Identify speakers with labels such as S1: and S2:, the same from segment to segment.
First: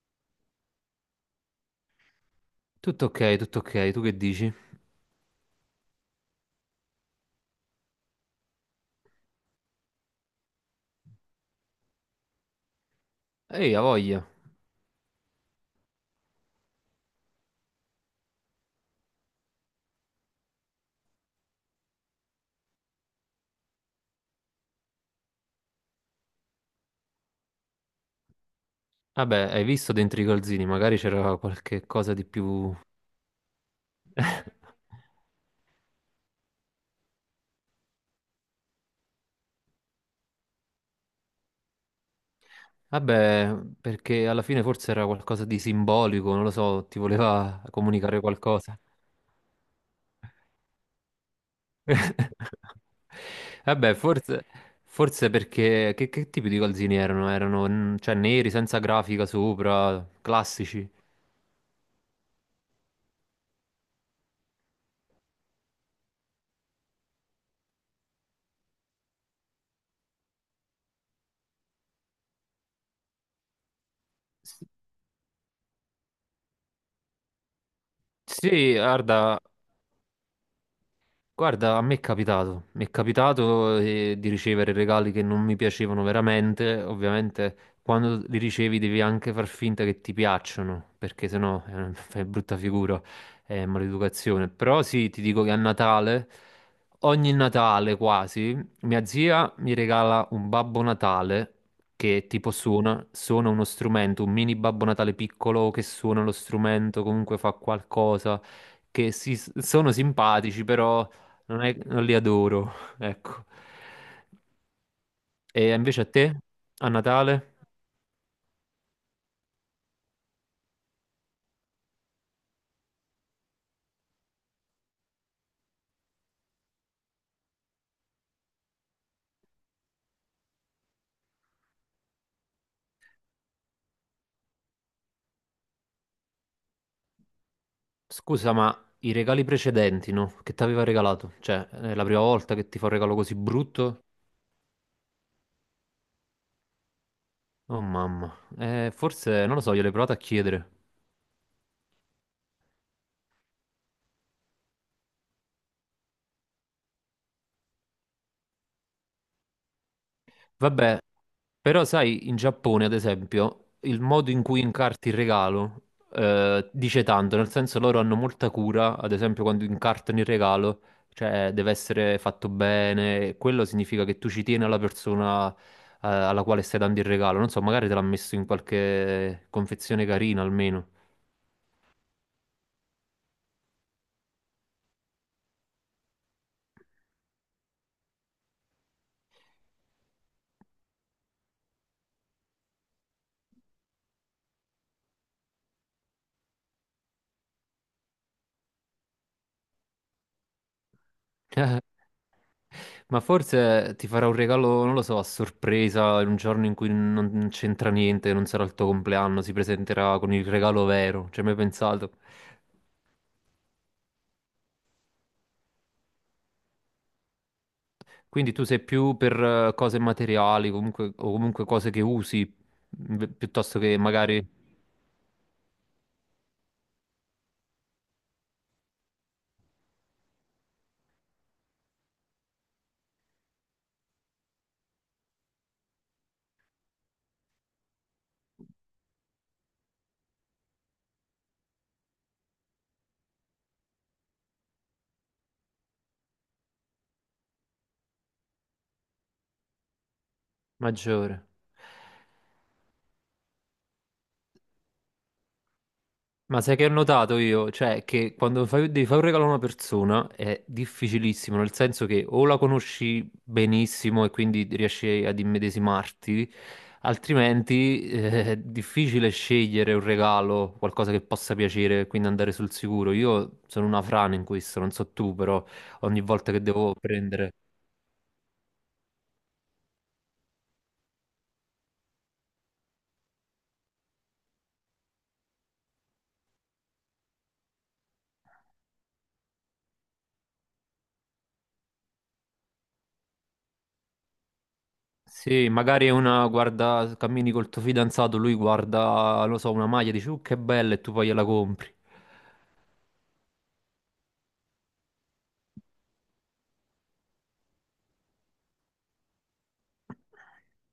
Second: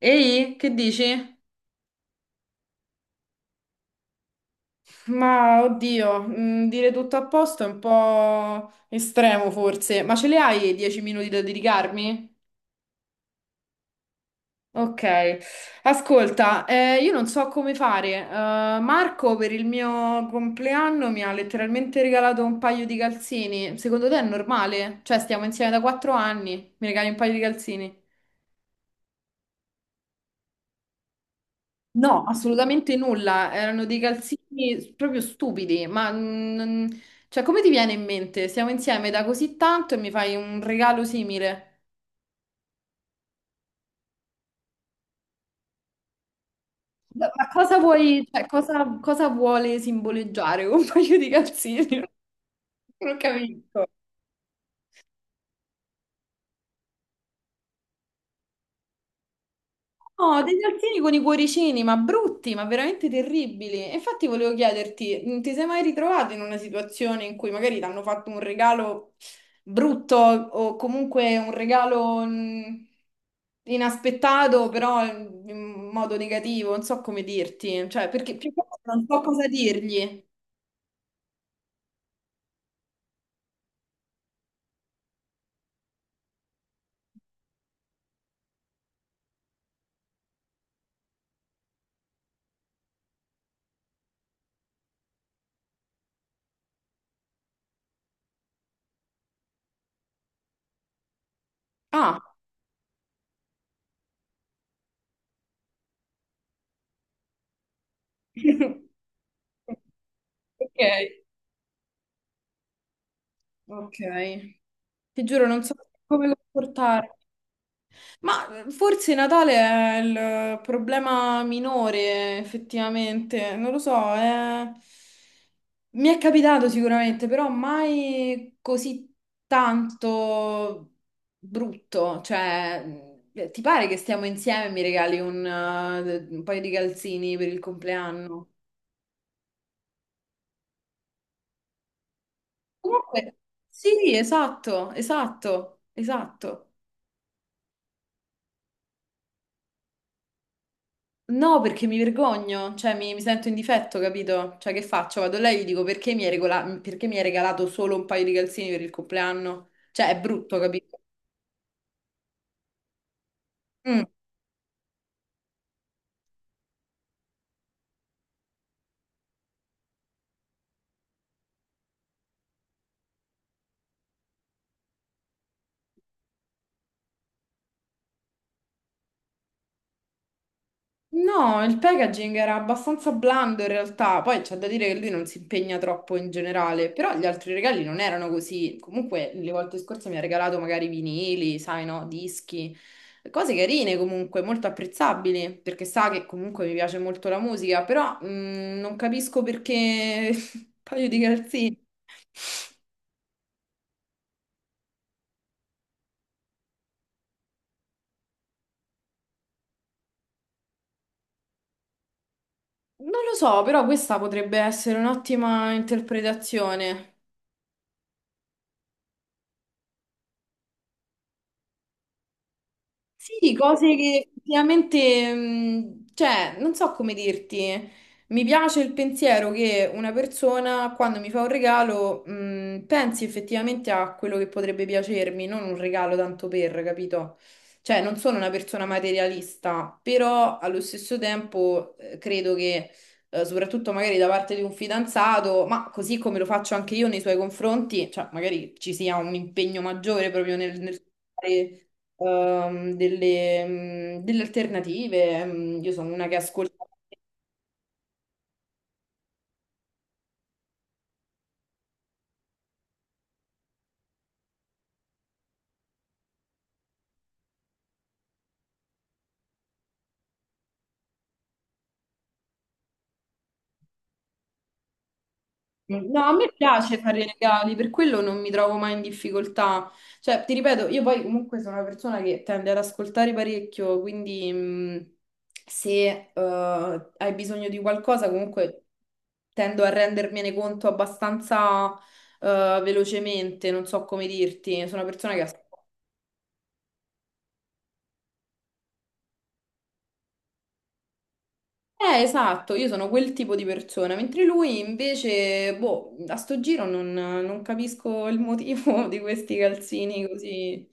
S1: Ehi, che dici?
S2: Tutto ok, tu che dici?
S1: Ma oddio, dire tutto a posto è un po' estremo forse, ma ce le hai 10 minuti da dedicarmi?
S2: Ehi, ha voglia.
S1: Ok, ascolta, io non so come fare. Marco per il mio compleanno mi ha letteralmente regalato un paio di calzini. Secondo te è normale? Cioè, stiamo insieme da 4 anni, mi regali un paio di calzini?
S2: Vabbè, hai visto dentro i calzini, magari c'era qualche cosa
S1: No,
S2: di più.
S1: assolutamente nulla, erano dei calzini proprio stupidi, ma cioè, come ti viene in mente? Siamo insieme da così tanto e mi fai un regalo simile.
S2: Vabbè, perché alla fine forse era qualcosa di simbolico, non lo so, ti
S1: Ma
S2: voleva
S1: cosa
S2: comunicare
S1: vuoi, cioè,
S2: qualcosa.
S1: cosa vuole simboleggiare un paio di calzini? Non capisco.
S2: Vabbè, forse perché... Che, tipo di calzini erano? Erano, cioè, neri, senza grafica sopra,
S1: Oh, dei
S2: classici?
S1: salsini con i cuoricini, ma brutti, ma veramente terribili. E infatti volevo chiederti, ti sei mai ritrovato in una situazione in cui magari ti hanno fatto un regalo brutto o comunque un regalo
S2: S-
S1: inaspettato, però in modo negativo, non so come dirti, cioè perché più che
S2: Sì,
S1: altro non so
S2: guarda...
S1: cosa dirgli.
S2: Guarda, a me è capitato, mi è capitato di ricevere regali che non mi piacevano veramente, ovviamente quando li ricevi devi anche far finta che ti piacciono, perché sennò fai brutta figura, è maleducazione. Però sì, ti dico che a Natale, ogni Natale quasi, mia zia mi regala un Babbo Natale
S1: Ah.
S2: che tipo suona, suona uno strumento, un mini Babbo Natale piccolo che suona lo strumento, comunque fa qualcosa, che sono simpatici,
S1: Ok,
S2: però non li adoro, ecco.
S1: ok. Ti giuro, non so
S2: E invece a te,
S1: come
S2: a
S1: comportarmi.
S2: Natale,
S1: Ma forse Natale è il problema minore, effettivamente, non lo so, è- mi è capitato sicuramente, però mai così tanto brutto, cioè ti pare che stiamo insieme e mi regali un paio di calzini per il compleanno?
S2: scusa, ma i regali precedenti, no? Che ti aveva regalato? Cioè, è la prima volta che ti fa un regalo così
S1: Comunque,
S2: brutto?
S1: sì, esatto, esatto, esatto.
S2: Oh mamma, eh, forse, non lo so, gliel'ho provato a chiedere.
S1: No, perché mi vergogno, cioè mi sento in difetto, capito? Cioè che faccio? Vado là e gli dico perché mi hai regola- perché mi hai regalato solo un paio di calzini per il compleanno? Cioè è brutto, capito?
S2: Vabbè, però sai, in Giappone, ad esempio, il
S1: Mm.
S2: modo in cui incarti il regalo dice tanto, nel senso loro hanno molta cura, ad esempio quando incartano il regalo, cioè deve essere fatto bene, e quello significa che tu ci tieni alla persona alla quale stai dando il regalo, non so, magari te l'ha messo in qualche confezione carina almeno.
S1: No, il packaging era abbastanza blando in realtà, poi c'è da dire che lui non si impegna troppo in generale, però gli altri regali non erano così. Comunque le volte scorse mi ha regalato magari vinili, sai no, dischi, cose carine comunque, molto apprezzabili, perché sa che comunque mi piace molto la musica, però non capisco perché un paio di calzini.
S2: Ma forse ti farà un regalo, non lo so, a sorpresa, in un giorno in cui non c'entra niente, non sarà il tuo compleanno, si presenterà con il regalo vero, ci hai mai pensato?
S1: Non lo so, però questa potrebbe essere un'ottima interpretazione.
S2: Quindi tu sei più per cose materiali, comunque, o comunque cose che usi,
S1: Sì,
S2: piuttosto
S1: cose
S2: che
S1: che
S2: magari
S1: effettivamente, cioè, non so come dirti, mi piace il pensiero che una persona quando mi fa un regalo, pensi effettivamente a quello che potrebbe piacermi, non un regalo tanto per, capito? Cioè, non sono una persona materialista, però allo stesso tempo credo che, soprattutto magari da parte di un fidanzato, ma così come lo faccio anche io nei suoi confronti, cioè, magari ci sia un impegno maggiore proprio nel
S2: maggiore.
S1: fare ehm, delle, delle alternative. Io sono una che
S2: Ma
S1: ascolta.
S2: sai che ho notato io? Cioè, che quando devi fare un regalo a una persona è difficilissimo, nel senso che o la conosci benissimo e quindi riesci ad immedesimarti, altrimenti è difficile scegliere un regalo, qualcosa che possa piacere, quindi andare sul sicuro. Io sono una frana in questo, non so tu, però ogni
S1: No, a me
S2: volta che devo
S1: piace fare i
S2: prendere...
S1: regali, per quello non mi trovo mai in difficoltà. Cioè, ti ripeto, io poi comunque sono una persona che tende ad ascoltare parecchio, quindi se hai bisogno di qualcosa, comunque tendo a rendermene conto abbastanza velocemente, non so come dirti, sono una persona che ascolta.
S2: Sì, magari una guarda, cammini col tuo fidanzato, lui guarda, non lo so, una maglia, dici, che bella, e tu poi gliela compri.
S1: Esatto, io sono quel tipo di persona, mentre lui invece, boh, a sto giro non capisco il motivo di questi calzini così.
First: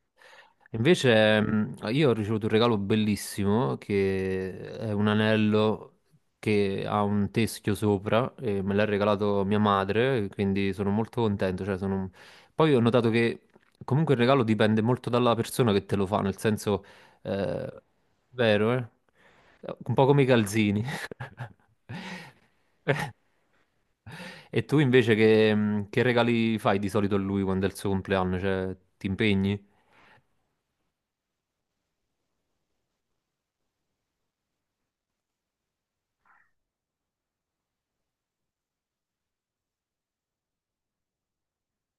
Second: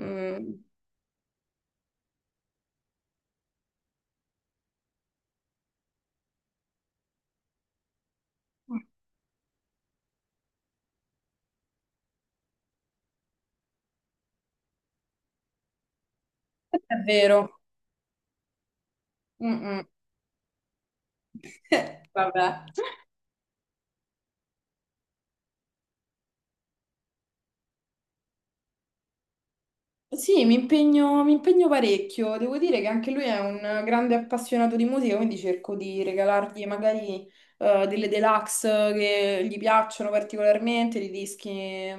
S1: Mm.
S2: Invece, io ho ricevuto un regalo bellissimo che è un anello che ha un teschio sopra e me l'ha regalato mia madre, quindi sono molto contento. Cioè poi ho notato che comunque il regalo dipende molto dalla persona che te lo fa, nel senso,
S1: È vero.
S2: eh, vero, eh?
S1: Mm, mm.
S2: Un po' come i calzini.
S1: Vabbè.
S2: E tu invece che, che regali fai di solito a lui quando è il suo compleanno? Cioè, ti impegni?
S1: Sì, mi impegno parecchio. Devo dire che anche lui è un grande appassionato di musica, quindi cerco di regalargli magari delle deluxe che gli piacciono particolarmente, dei dischi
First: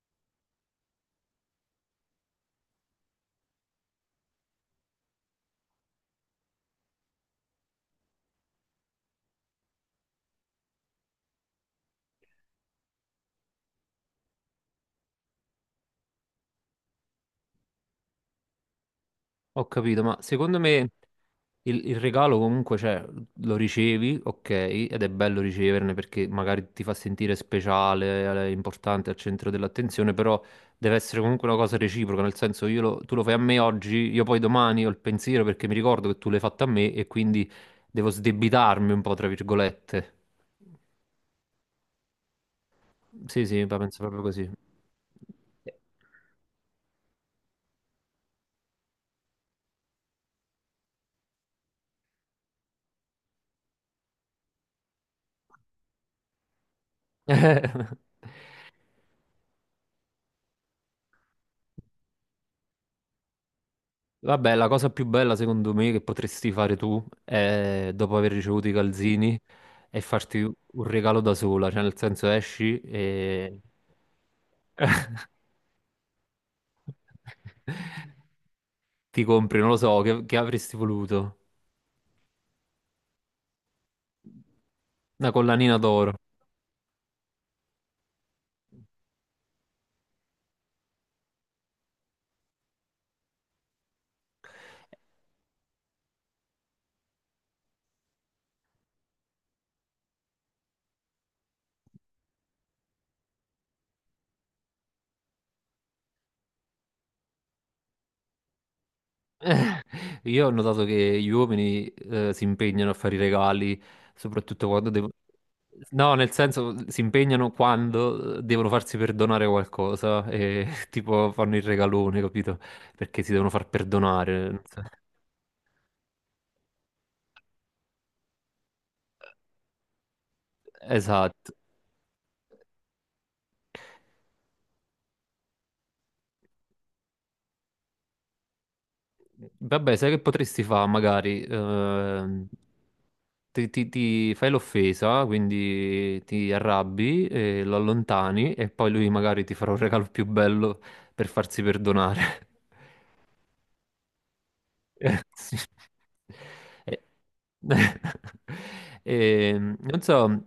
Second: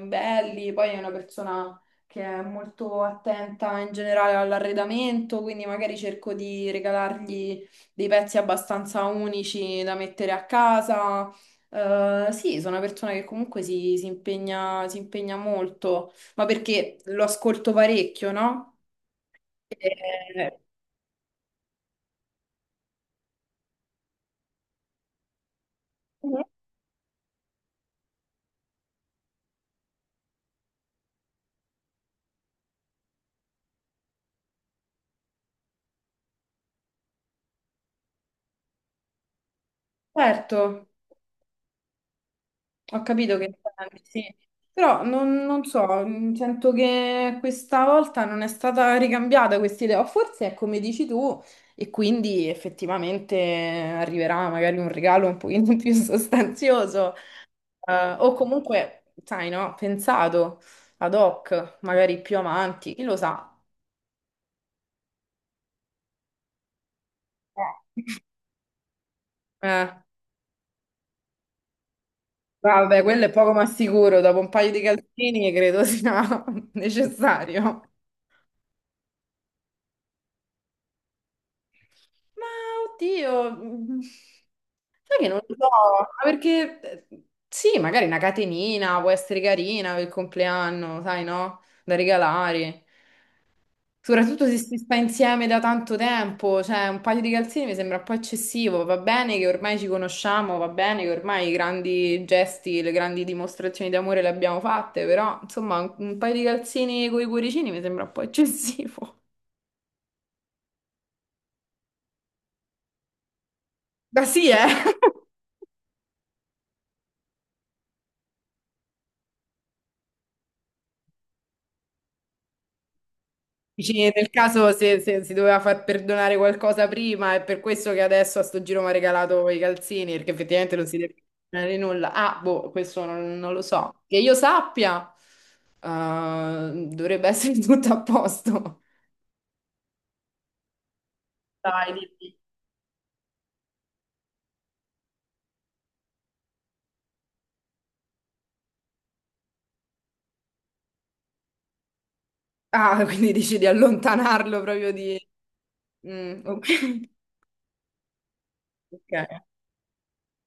S1: belli. Poi è una persona che è molto attenta in generale all'arredamento, quindi magari cerco di regalargli dei pezzi abbastanza unici da mettere a casa. Sì, sono una persona che comunque si impegna molto ma perché lo ascolto parecchio, no?
S2: Ho capito, ma
S1: Eh,
S2: secondo me il regalo comunque, cioè, lo ricevi, ok, ed è bello riceverne perché magari ti fa sentire speciale, importante, al centro dell'attenzione, però deve essere comunque una cosa reciproca, nel senso tu lo fai a me oggi, io poi domani ho il pensiero perché mi ricordo che tu l'hai fatto a me e quindi devo sdebitarmi un po', tra virgolette.
S1: certo, ho capito che
S2: Sì, sì, la penso
S1: intendi,
S2: proprio
S1: sì.
S2: così.
S1: Però non so, sento che questa volta non è stata ricambiata questa idea, o forse è come dici tu, e quindi effettivamente arriverà magari un regalo un pochino più sostanzioso, o comunque, sai, no, pensato ad hoc, magari più avanti, chi lo sa.
S2: Vabbè, la cosa più bella secondo me che potresti fare tu è dopo aver ricevuto i calzini
S1: Eh.
S2: è farti un regalo da sola, cioè nel senso esci
S1: Ah, vabbè, quello è poco
S2: e
S1: ma sicuro, dopo un paio di calzini credo sia necessario.
S2: ti compri, non lo so, che avresti voluto?
S1: Ma oddio, sai che
S2: Una
S1: non lo so,
S2: collanina d'oro.
S1: ma perché sì, magari una catenina può essere carina per il compleanno, sai no? Da regalare. Soprattutto se si sta insieme da tanto tempo, cioè un paio di calzini mi sembra un po' eccessivo, va bene che ormai ci conosciamo, va bene che ormai i grandi gesti, le grandi dimostrazioni d'amore le abbiamo fatte, però insomma un paio di calzini con i cuoricini mi sembra un po' eccessivo.
S2: Io ho notato che gli uomini si impegnano a fare i regali,
S1: Ma sì, eh?
S2: soprattutto quando devono... No, nel senso, si impegnano quando devono farsi perdonare qualcosa e tipo fanno il regalone, capito? Perché si devono far
S1: Dici, nel
S2: perdonare. Non
S1: caso
S2: so.
S1: se si doveva far perdonare qualcosa prima, è per questo che adesso a sto giro mi ha regalato i calzini, perché effettivamente non si deve
S2: Esatto.
S1: perdonare nulla. Ah, boh, questo non lo so. Che io sappia, dovrebbe essere tutto a posto.
S2: Vabbè, sai che potresti fare? Magari
S1: Dai, dimmi.
S2: ti fai l'offesa, quindi ti arrabbi, e lo allontani e poi lui magari ti farà un regalo più bello per farsi perdonare.
S1: Ah, quindi dici di allontanarlo proprio di...
S2: Sì.
S1: Mm,
S2: Eh,
S1: ok. Ok.
S2: non so,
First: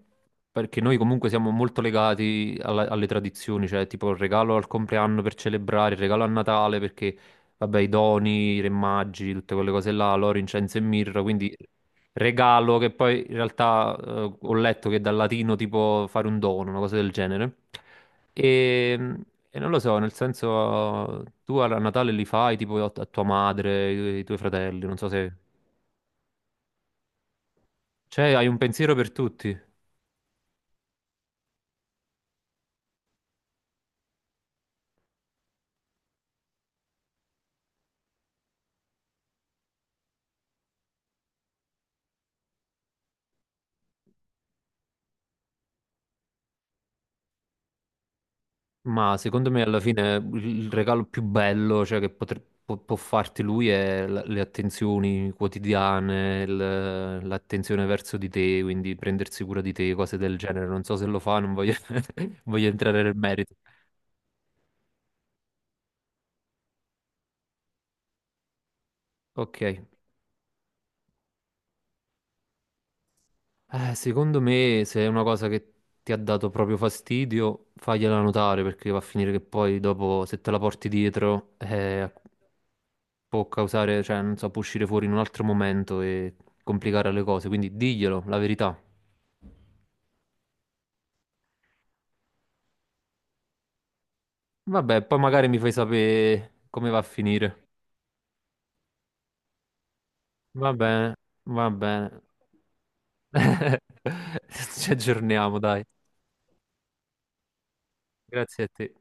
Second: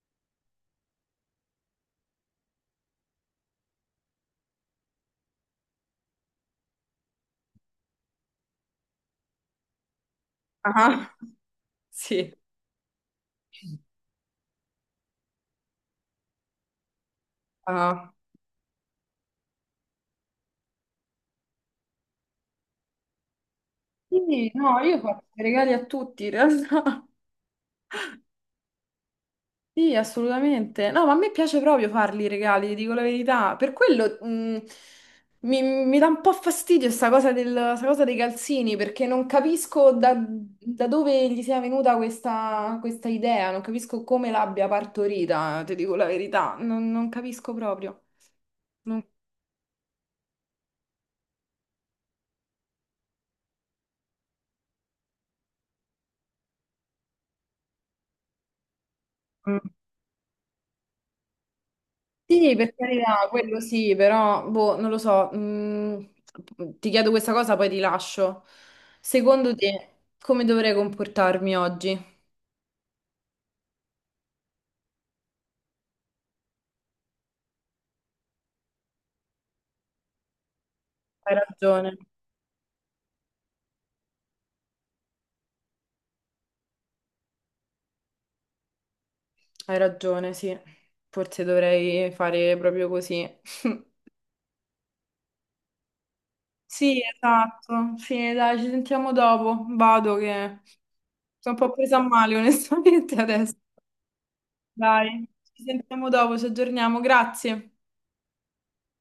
S2: perché noi comunque siamo molto legati alle tradizioni, cioè tipo il regalo al compleanno per celebrare, il regalo a Natale perché, vabbè, i doni, i re magi, tutte quelle cose là, l'oro, incenso e
S1: Ah,
S2: mirra, quindi
S1: sì.
S2: regalo, che poi in realtà ho letto che dal latino tipo fare un dono, una cosa del genere.
S1: Ah.
S2: E, e non lo so, nel senso, tu a Natale li fai tipo a tua madre, ai tuoi
S1: Quindi, no,
S2: fratelli, non
S1: io
S2: so
S1: faccio
S2: se...
S1: i regali a tutti in realtà.
S2: Cioè, hai un pensiero per tutti.
S1: Sì, assolutamente. No, ma a me piace proprio farli i regali, ti dico la verità. Per quello mi dà un po' fastidio sta cosa, del- sta cosa dei calzini, perché non capisco da dove gli sia venuta questa idea, non capisco come l'abbia partorita, ti dico la verità. Non capisco proprio. Non-
S2: Ma secondo me alla fine il regalo più bello, cioè, che può, può farti lui è le attenzioni quotidiane, l'attenzione verso di te, quindi prendersi cura
S1: Mm.
S2: di te, cose del genere. Non so se lo fa, non voglio,
S1: Sì,
S2: voglio
S1: per
S2: entrare nel
S1: carità,
S2: merito.
S1: quello sì, però, boh, non lo so. Ti chiedo questa cosa, poi ti lascio. Secondo
S2: Ok.
S1: te, come dovrei comportarmi oggi?
S2: Secondo me, se è una cosa che ti ha dato proprio fastidio, fagliela notare perché va a finire che poi dopo, se te la porti
S1: Hai
S2: dietro,
S1: ragione,
S2: può causare, cioè, non so, può uscire fuori in un altro momento e complicare le cose. Quindi diglielo, la verità.
S1: hai ragione, sì. Forse dovrei fare proprio così.
S2: Vabbè, poi magari mi fai sapere come va
S1: Sì,
S2: a finire.
S1: esatto. Sì, dai, ci sentiamo dopo. Vado che
S2: Va bene,
S1: sono un
S2: va
S1: po' presa a
S2: bene.
S1: male, onestamente, adesso.
S2: Ci
S1: Dai,
S2: aggiorniamo,
S1: ci
S2: dai.
S1: sentiamo dopo, ci aggiorniamo. Grazie.
S2: Grazie a te.